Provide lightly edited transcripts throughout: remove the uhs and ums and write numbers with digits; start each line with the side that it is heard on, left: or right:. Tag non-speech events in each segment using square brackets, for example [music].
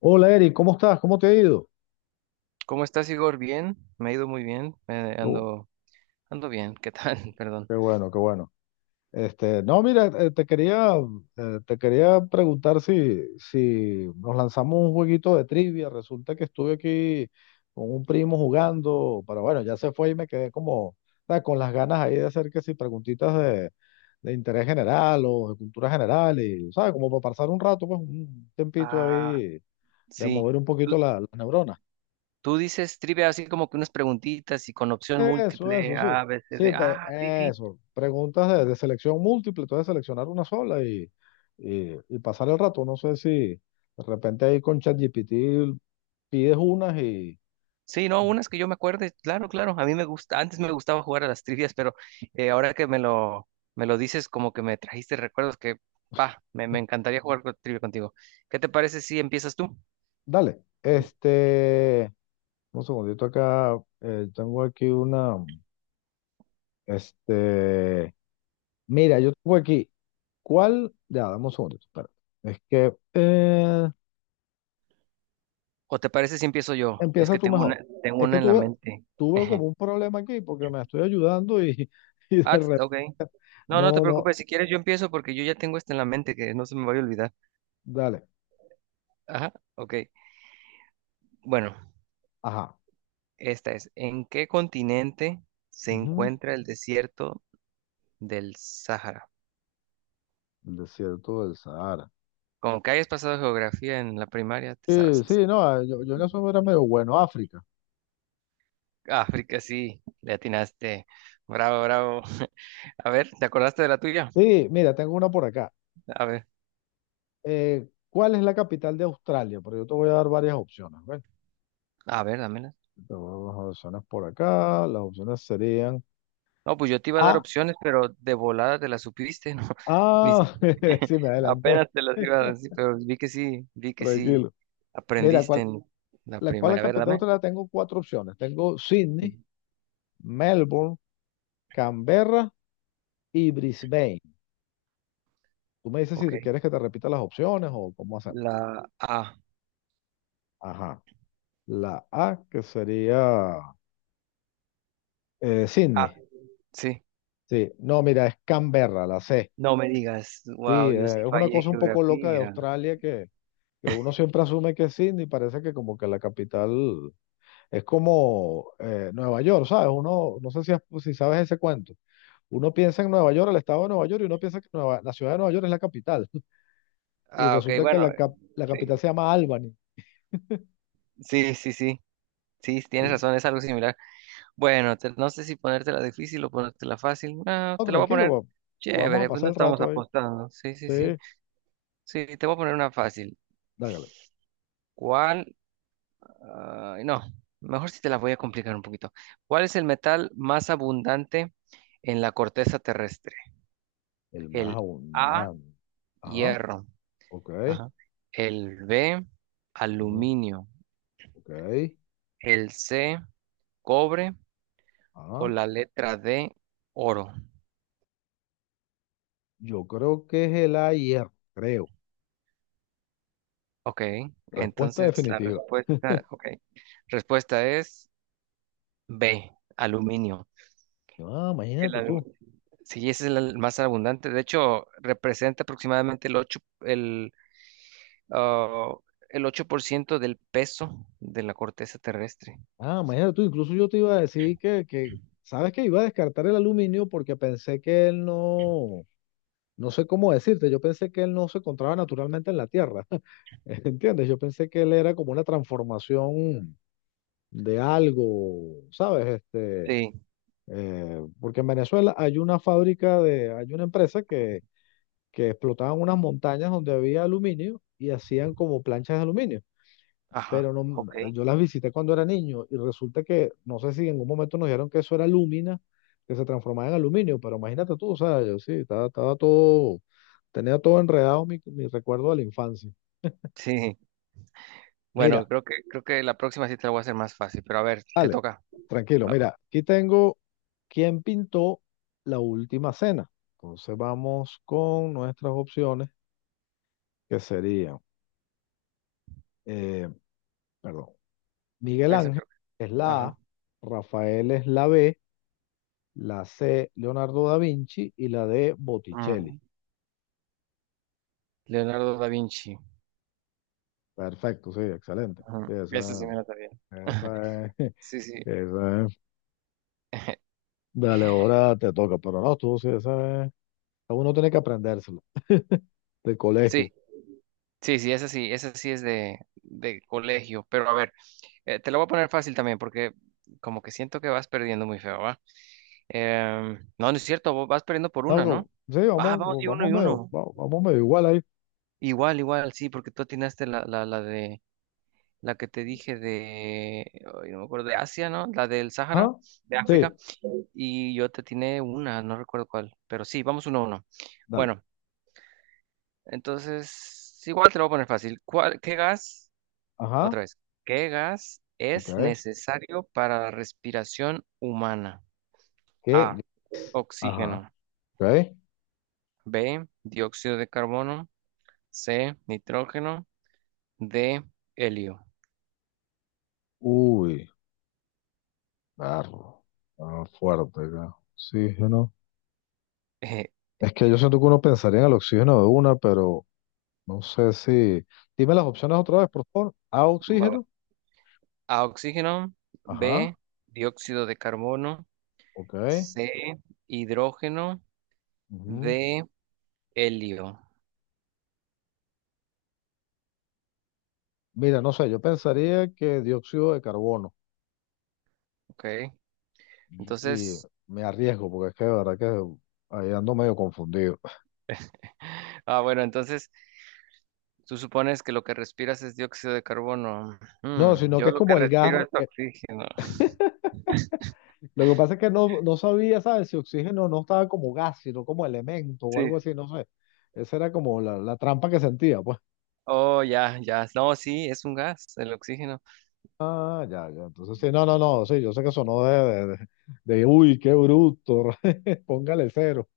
left: Hola Eric, ¿cómo estás? ¿Cómo te ha ido?
right: ¿Cómo estás, Igor? Bien, me ha ido muy bien,
left: Qué, bu-
right: ando bien, ¿qué tal? [laughs] Perdón.
left: qué bueno, qué bueno. Este, no, mira, te quería preguntar si nos lanzamos un jueguito de trivia. Resulta que estuve aquí con un primo jugando, pero bueno, ya se fue y me quedé como, ¿sabes? Con las ganas ahí de hacer que si preguntitas de, interés general o de cultura general y, ¿sabes? Como para pasar un rato, pues un tempito
right: Ah,
left: ahí de
right: sí.
left: mover un
right: Tú,
left: poquito las neuronas.
right: tú dices trivia así como que unas preguntitas y con opción
left: Eso,
right: múltiple,
left: eso, sí.
right: A, B, C,
left: Sí,
right: D.
left: pues
right: Ah, sí, sí.
left: eso. Preguntas de, selección múltiple, entonces seleccionar una sola y pasar el rato. No sé si de repente ahí con ChatGPT pides unas y...
right: Sí, no, unas que yo me acuerde, claro, claro. A mí me gusta, antes me gustaba jugar a las trivias, pero ahora que me lo dices, como que me trajiste recuerdos que, me encantaría jugar trivia contigo. ¿Qué te parece si empiezas tú?
left: Dale. Este, un segundito acá. Tengo aquí una... Este, mira, yo tengo aquí. ¿Cuál? Ya, dame un segundito. Espera. Es que
right: ¿O te parece si empiezo yo? Es
left: empieza
right: que
left: tú
right: tengo
left: mejor.
right: una, tengo
left: Es que
right: una en la
left: tuve,
right: mente.
left: tuve como
right: [laughs]
left: un problema aquí porque me estoy ayudando y... [laughs] Y
right: Ah,
left: de
right: ok. No, no te
left: No, no,
right: preocupes, si quieres yo empiezo porque yo ya tengo esta en la mente que no se me vaya a olvidar.
left: dale.
right: Ajá, ok. Bueno,
left: Ajá.
right: esta es, ¿en qué continente se
left: Ujú.
right: encuentra el desierto del Sahara?
left: El desierto del Sahara.
right: Como que hayas pasado geografía en la primaria, te
left: Sí,
right: sabes eso.
left: sí, no, ah, yo en eso era medio bueno. África.
right: África, sí, le atinaste. Bravo, bravo. [laughs] A ver, ¿te acordaste de la tuya?
left: Sí, mira, tengo una por acá.
right: A ver,
left: ¿Cuál es la capital de Australia? Porque yo te voy a dar varias opciones, ¿ves?
right: a ver, dámela.
left: Te voy a dar las opciones por acá. Las opciones serían.
right: No, pues yo te iba a dar
left: Ah,
right: opciones, pero de volada te las supiste, ¿no? [laughs] Ni si...
left: ah, [laughs]
right: [laughs]
left: sí, me adelanté.
right: Apenas te las iba a decir, pero vi que sí, vi
left: [laughs]
right: que sí
left: Tranquilo. Mira,
right: aprendiste
left: ¿cuál,
right: en la
left: la, cuál es la
right: primaria. A ver,
left: capital de
right: dame.
left: Australia? Tengo cuatro opciones. Tengo Sydney, Melbourne, Canberra y Brisbane. Tú me dices
right: Ok.
left: si quieres que te repita las opciones o cómo hacemos.
right: La A.
left: Ajá. La A, que sería
right: Ah,
left: Sydney.
right: sí.
left: Sí, no, mira, es Canberra, la C.
right: No me digas.
left: Sí,
right: Wow, yo sí
left: es una
right: fallé
left: cosa un poco loca de
right: geografía.
left: Australia que uno siempre asume que es Sydney, parece que como que la capital es como Nueva York, ¿sabes? Uno, no sé si, si sabes ese cuento. Uno piensa en Nueva York, el estado de Nueva York, y uno piensa que la ciudad de Nueva York es la capital. [laughs] Y
right: Ah, ok,
left: resulta que
right: bueno,
left: la
right: sí,
left: capital se llama Albany.
right: sí, sí, sí. Sí, tienes
left: Sí.
right: razón, es algo similar. Bueno, no sé si ponértela difícil o ponértela fácil. No,
left: No,
right: te la voy a
left: tranquilo,
right: poner
left: vamos a
right: chévere, pues no
left: pasar el
right: estamos
left: rato ahí.
right: apostando. Sí, sí, sí.
left: Sí,
right: Sí, te voy a poner una fácil.
left: dágale.
right: ¿Cuál? No, mejor si te la voy a complicar un poquito. ¿Cuál es el metal más abundante en la corteza terrestre?
left: El más
right: El A,
left: abundante. Ajá,
right: hierro.
left: ok.
right: Ajá. El B,
left: Ujú,
right: aluminio.
left: ok.
right: El C, cobre. O
left: Ajá.
right: la letra D, oro.
left: Yo creo que es el ayer, creo.
right: Ok,
left: Respuesta
right: entonces la
left: definitiva.
right: respuesta, ok. Respuesta es B, aluminio.
left: Ah,
right: El
left: imagínate tú.
right: aluminio. Sí, ese es el más abundante. De hecho, representa aproximadamente ah, el 8% del peso de la corteza terrestre.
left: Ah, imagínate tú. Incluso yo te iba a decir ¿sabes que iba a descartar el aluminio porque pensé que él no, no sé cómo decirte, yo pensé que él no se encontraba naturalmente en la Tierra? [laughs] ¿Entiendes? Yo pensé que él era como una transformación de algo, ¿sabes? Este,
right: Sí,
left: eh, porque en Venezuela hay una empresa que, explotaban unas montañas donde había aluminio y hacían como planchas de aluminio.
right: ajá,
left: Pero
right: ok.
left: no, yo las visité cuando era niño y resulta que, no sé si en algún momento nos dijeron que eso era lúmina que se transformaba en aluminio, pero imagínate tú, o sea, yo sí, estaba todo, tenía todo enredado mi recuerdo de la infancia.
right: Sí, bueno,
left: Mira,
right: creo que la próxima sí te la voy a hacer más fácil, pero a ver, te toca.
left: tranquilo,
right: Va, va.
left: mira, aquí tengo quién pintó La Última Cena. Entonces vamos con nuestras opciones. Que sería, eh, perdón, Miguel
right: Esa
left: Ángel
right: creo que-
left: es la
right: Ajá.
left: A, Rafael es la B, la C, Leonardo da Vinci y la D, Botticelli.
right: Ujú. Leonardo da Vinci.
left: Perfecto, sí, excelente. Sí,
right: Ajá. Esa sí
left: esa,
right: me la sabía. [laughs]
left: esa es, [laughs]
right: Sí, sí.
left: esa es. Dale, ahora te toca, pero no, tú, sí, esa es, uno tiene que aprendérselo [laughs] de
right: Sí,
left: colegio.
right: sí, sí, esa sí es de colegio, pero a ver, te lo voy a poner fácil también porque como que siento que vas perdiendo muy feo, ¿va? No, no es cierto, vos vas perdiendo por
left: No,
right: una, ¿no?
left: sí,
right: Ah,
left: vamos,
right: vamos, y uno
left: vamos
right: y
left: medio,
right: uno. Mm.
left: vamos medio igual ahí.
right: Igual, igual, sí, porque tú atinaste la, de la que te dije de, ay, no me acuerdo, de Asia, ¿no? La del Sahara
left: Ajá,
right: de Ujú.
left: sí,
right: África, y yo te atiné una, no recuerdo cuál, pero sí, vamos uno a uno.
left: dale.
right: Bueno, entonces, igual te lo voy a poner fácil. ¿Cuál, qué gas? Otra
left: Ajá,
right: vez, ¿qué gas
left: ok.
right: es necesario para la respiración humana?
left: ¿Qué?
right: A,
left: Ajá,
right: oxígeno.
left: ok.
right: B, dióxido de carbono. C, nitrógeno. D, helio. [laughs]
left: Uy. Barro. Ah, fuerte acá. Oxígeno.
right: Eh,
left: Es que yo siento que uno pensaría en el oxígeno de una, pero no sé si. Dime las opciones otra vez, por favor. A,
right: va-
left: oxígeno.
right: A, oxígeno.
left: Ajá.
right: B, dióxido de carbono.
left: Ok.
right: C, hidrógeno.
left: Ujú.
right: D, helio.
left: Mira, no sé, yo pensaría que dióxido de carbono.
right: Ok.
left: Y
right: Entonces,
left: me arriesgo, porque es que de verdad que ahí ando medio confundido.
right: [laughs] bueno, entonces tú supones que lo que respiras es dióxido de carbono.
left: No,
right: Mm,
left: sino que
right: yo
left: es
right: lo que
left: como el gas.
right: respiro es oxígeno. [laughs]
left: Lo que pasa es que no sabía, ¿sabes? Si oxígeno no estaba como gas, sino como elemento o
right: Sí.
left: algo así, no sé. Esa era como la trampa que sentía, pues.
right: Oh, ya, ya. No, sí, es un gas, el oxígeno.
left: Ah, ya, ya. Entonces, sí, no, no, no, sí, yo sé que sonó de, de- de, uy, qué bruto, [laughs] póngale cero.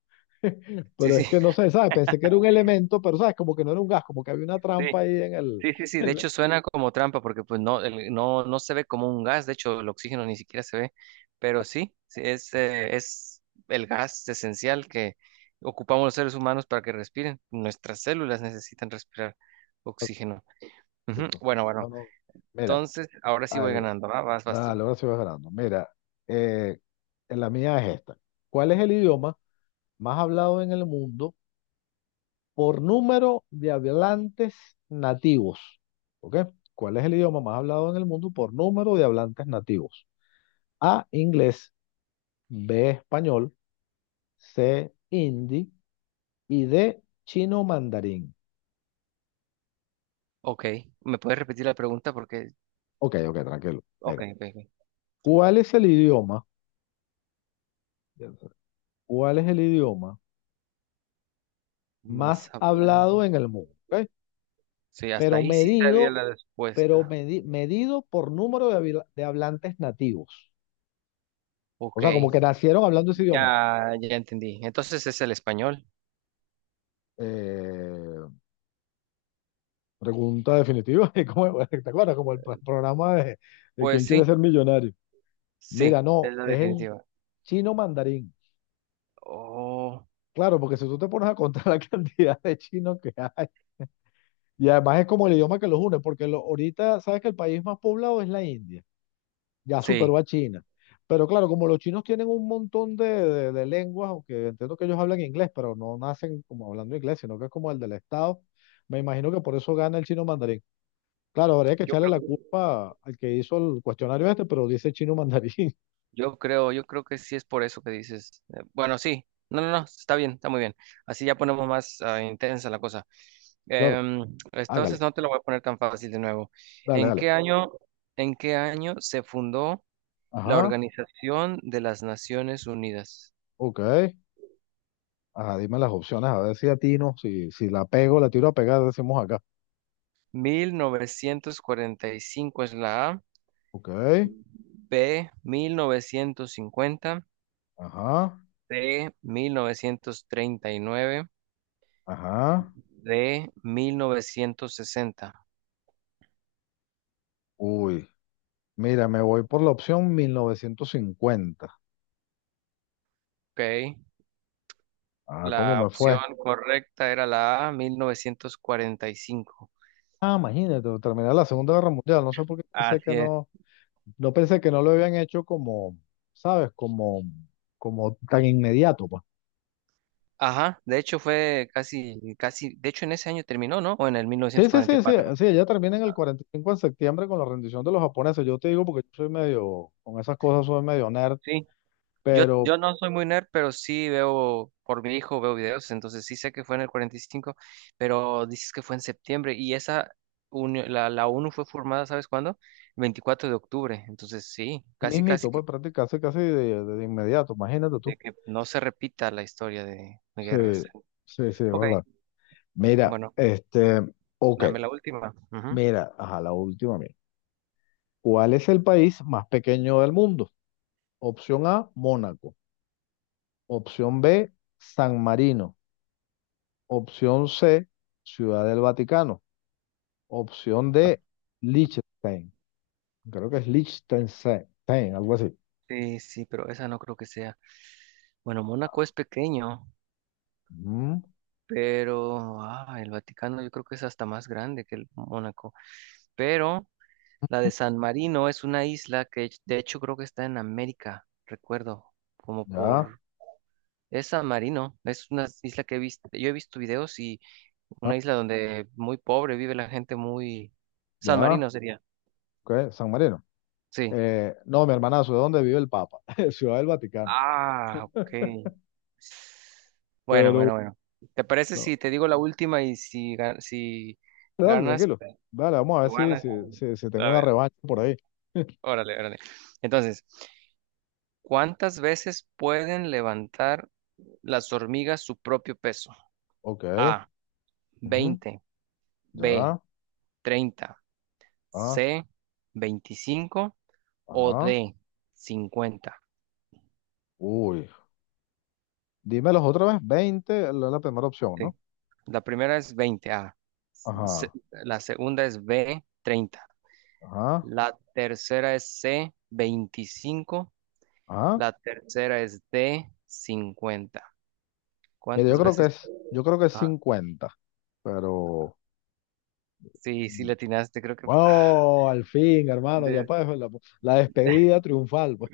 left: [laughs]
right: Sí,
left: Pero
right: sí,
left: es que no
right: [laughs]
left: sé, ¿sabes? Pensé que era un elemento, pero ¿sabes? Como que no era un gas, como que había una trampa
right: sí.
left: ahí en el...
right: Sí, sí,
left: [laughs]
right: sí, de
left: en la-
right: hecho suena como trampa porque pues no, no, no se ve como un gas, de hecho el oxígeno ni siquiera se ve, pero sí, sí, es el gas esencial que ocupamos los seres humanos para que respiren, nuestras células necesitan respirar oxígeno. Ujú,
left: Perfecto.
right: bueno, bueno,
left: No, no. Mira,
right: entonces ahora sí voy
left: ay,
right: ganando, ¿va? Vas tú.
left: dale, ahora sí vas ganando. Mira, eh, la mía es esta. ¿Cuál es el idioma más hablado en el mundo por número de hablantes nativos? ¿Ok? ¿Cuál es el idioma más hablado en el mundo por número de hablantes nativos? A, inglés; B, español; C, hindi; y D, chino mandarín.
right: Ok, ¿me puedes repetir la pregunta? Porque,
left: Ok, ok, tranquilo.
right: ok,
left: Mira,
right: ok, ok.
left: ¿cuál es el idioma? ¿Cuál es el idioma
right: Más
left: más
right: hablado.
left: hablado en el mundo? ¿Ok?
right: Sí, hasta
left: Pero
right: ahí sí sabía
left: medido,
right: la
left: pero
right: respuesta.
left: medi- medido por número de hablantes nativos. O
right: Ok,
left: sea, como que nacieron hablando ese idioma.
right: ya, ya entendí. Entonces es el español.
left: Eh, Pregunta definitiva. [laughs] ¿Te acuerdas? Como el, pues, programa de ¿Quién
right: Pues
left: quiere
right: sí.
left: ser millonario?
right: Sí,
left: Mira, no,
right: es la
left: es el
right: definitiva.
left: chino mandarín.
right: Oh,
left: Claro, porque si tú te pones a contar [laughs] la cantidad de chinos que hay, y además es como el idioma que los une, porque ahorita sabes que el país más poblado es la India, ya
right: sí,
left: superó a China. Pero claro, como los chinos tienen un montón de lenguas, aunque entiendo que ellos hablan inglés, pero no nacen como hablando inglés, sino que es como el del Estado, me imagino que por eso gana el chino mandarín. Claro, habría que
right: yo
left: echarle
right: creo,
left: la culpa al que hizo el cuestionario este, pero dice chino mandarín. [laughs]
right: yo creo que sí es por eso que dices. Bueno, sí, no, no, no, está bien, está muy bien. Así ya ponemos más intensa la cosa.
left: Claro,
right: Entonces
left: hágale,
right: no te lo voy a poner tan fácil de nuevo.
left: dale,
right: ¿En
left: dale.
right: qué año, en qué año se fundó la
left: Ajá,
right: Organización de las Naciones Unidas?
left: ok. Ajá, dime las opciones, a ver si atino, si la pego, la tiro a pegar, decimos acá.
right: 1945 es la A,
left: Ok,
right: B, 1950.
left: ajá,
right: De 1939,
left: ajá.
right: de 1960.
left: Uy, mira, me voy por la opción 1950.
right: Ok,
left: Ah, ¿cómo
right: la
left: me fue?
right: opción correcta era la A, 1945.
left: Ah, imagínate, terminar la Segunda Guerra Mundial. No sé por qué pensé que
right: Así es.
left: no, no pensé que no lo habían hecho como, ¿sabes? Como tan inmediato, pues.
right: Ajá, de hecho fue casi, casi, de hecho en ese año terminó, ¿no? O en el
left: Sí, sí, sí, sí,
right: 1944.
left: sí, ella termina en el 45 en septiembre con la rendición de los japoneses. Yo te digo porque yo soy medio, con esas cosas soy medio nerd,
right: Sí, Yo,
left: pero.
right: yo no soy muy nerd, pero sí veo, por mi hijo veo videos, entonces sí sé que fue en el 45, pero dices que fue en septiembre y esa, la ONU fue formada, ¿sabes cuándo? El 24 de octubre, entonces sí, casi, casi
left: Mismito,
right: que,
left: pues prácticamente casi, casi de inmediato, imagínate tú.
right: de que no se repita la historia de
left: Sí,
right: guerras.
left: sí, sí,
right: Ok,
left: hola. Mira,
right: bueno,
left: este, ok,
right: dame la última. Ujú.
left: mira, ajá, la última, mira. ¿Cuál es el país más pequeño del mundo? Opción A, Mónaco. Opción B, San Marino. Opción C, Ciudad del Vaticano. Opción D, Liechtenstein. Creo que es Liechtenstein, algo así.
right: Sí, sí, pero esa no creo que sea. Bueno, Mónaco es pequeño,
left: Ujú,
right: pero el Vaticano yo creo que es hasta más grande que el Mónaco, pero... La de San Marino es una isla que de hecho creo que está en América, recuerdo, como
left: ya,
right: por... Es San Marino, es una isla que he visto, yo he visto videos y
left: ah,
right: una isla donde muy pobre vive la gente muy... San
left: ya,
right: Marino sería,
left: ok, San Marino.
right: sí.
left: No, mi hermanazo, ¿de dónde vive el Papa? [laughs] Ciudad del Vaticano.
right: Ah, ok. Bueno,
left: Pero,
right: bueno, bueno. ¿Te parece
left: no.
right: si te digo la última y si
left: Dale,
right: ganas?
left: tranquilo. Dale, vamos a ver
right: Tú
left: si,
right: ganas.
left: si, si, si tengo
right: A
left: una
right: ver,
left: revancha por ahí. [laughs]
right: órale, órale. Entonces... ¿Cuántas veces pueden levantar las hormigas su propio peso?
left: Ok.
right: A,
left: Ujú,
right: 20. B,
left: ya.
right: 30.
left: Ah,
right: C, 25. O
left: ajá.
right: D, 50.
left: Uy. Dímelos otra vez. 20 es la primera opción,
right: Sí.
left: ¿no?
right: La primera es 20. A. Se-
left: Ajá.
right: la segunda es B, 30.
left: Ajá.
right: La tercera es C, 25.
left: Ajá.
right: La tercera es D, 50.
left: Mira, yo
right: ¿Cuántas
left: creo que
right: veces?
left: es, yo creo que es
right: Ah,
left: cincuenta, pero.
right: sí, sí, le atinaste, creo que...
left: ¡Wow! Al fin, hermano, ya
right: de-
left: para la despedida triunfal, pues.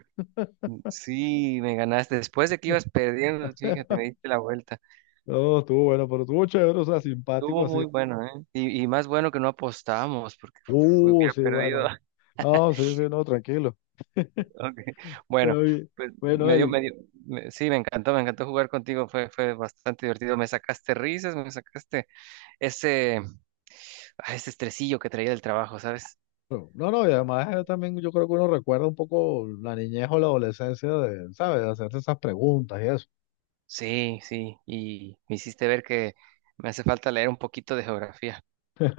right: Sí, me ganaste. Después de que ibas perdiendo, fíjate, me diste
left: [laughs]
right: la vuelta.
left: No, estuvo bueno, pero estuvo chévere, o sea, simpático
right: Estuvo
left: así.
right: muy bueno, ¿eh? Y más bueno que no apostamos, porque uf, hubiera
left: Sí,
right: perdido.
left: bueno.
right: [laughs]
left: No, sí, sí, no, tranquilo. [laughs] Está
right: Ok. Bueno,
left: bien.
right: pues
left: Bueno, Eric.
right: sí, me encantó jugar contigo. Fue bastante divertido. Me sacaste risas, me sacaste ese, ese estresillo que traía del trabajo, ¿sabes?
left: No, no, no, y además también yo creo que uno recuerda un poco la niñez o la adolescencia de, ¿sabes? De hacerse esas preguntas y eso.
right: Sí, sí. Y me hiciste ver que me hace falta leer un poquito de geografía.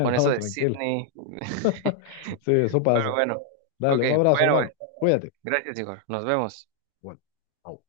right: Con eso
left: No,
right: de
left: tranquilo.
right: Sydney.
left: Sí, eso
right: Bueno,
left: pasa.
right: bueno.
left: Dale,
right: Ok,
left: un abrazo,
right: bueno.
left: hermano. Cuídate.
right: Gracias, Igor. Nos vemos.
left: Bueno. Chao.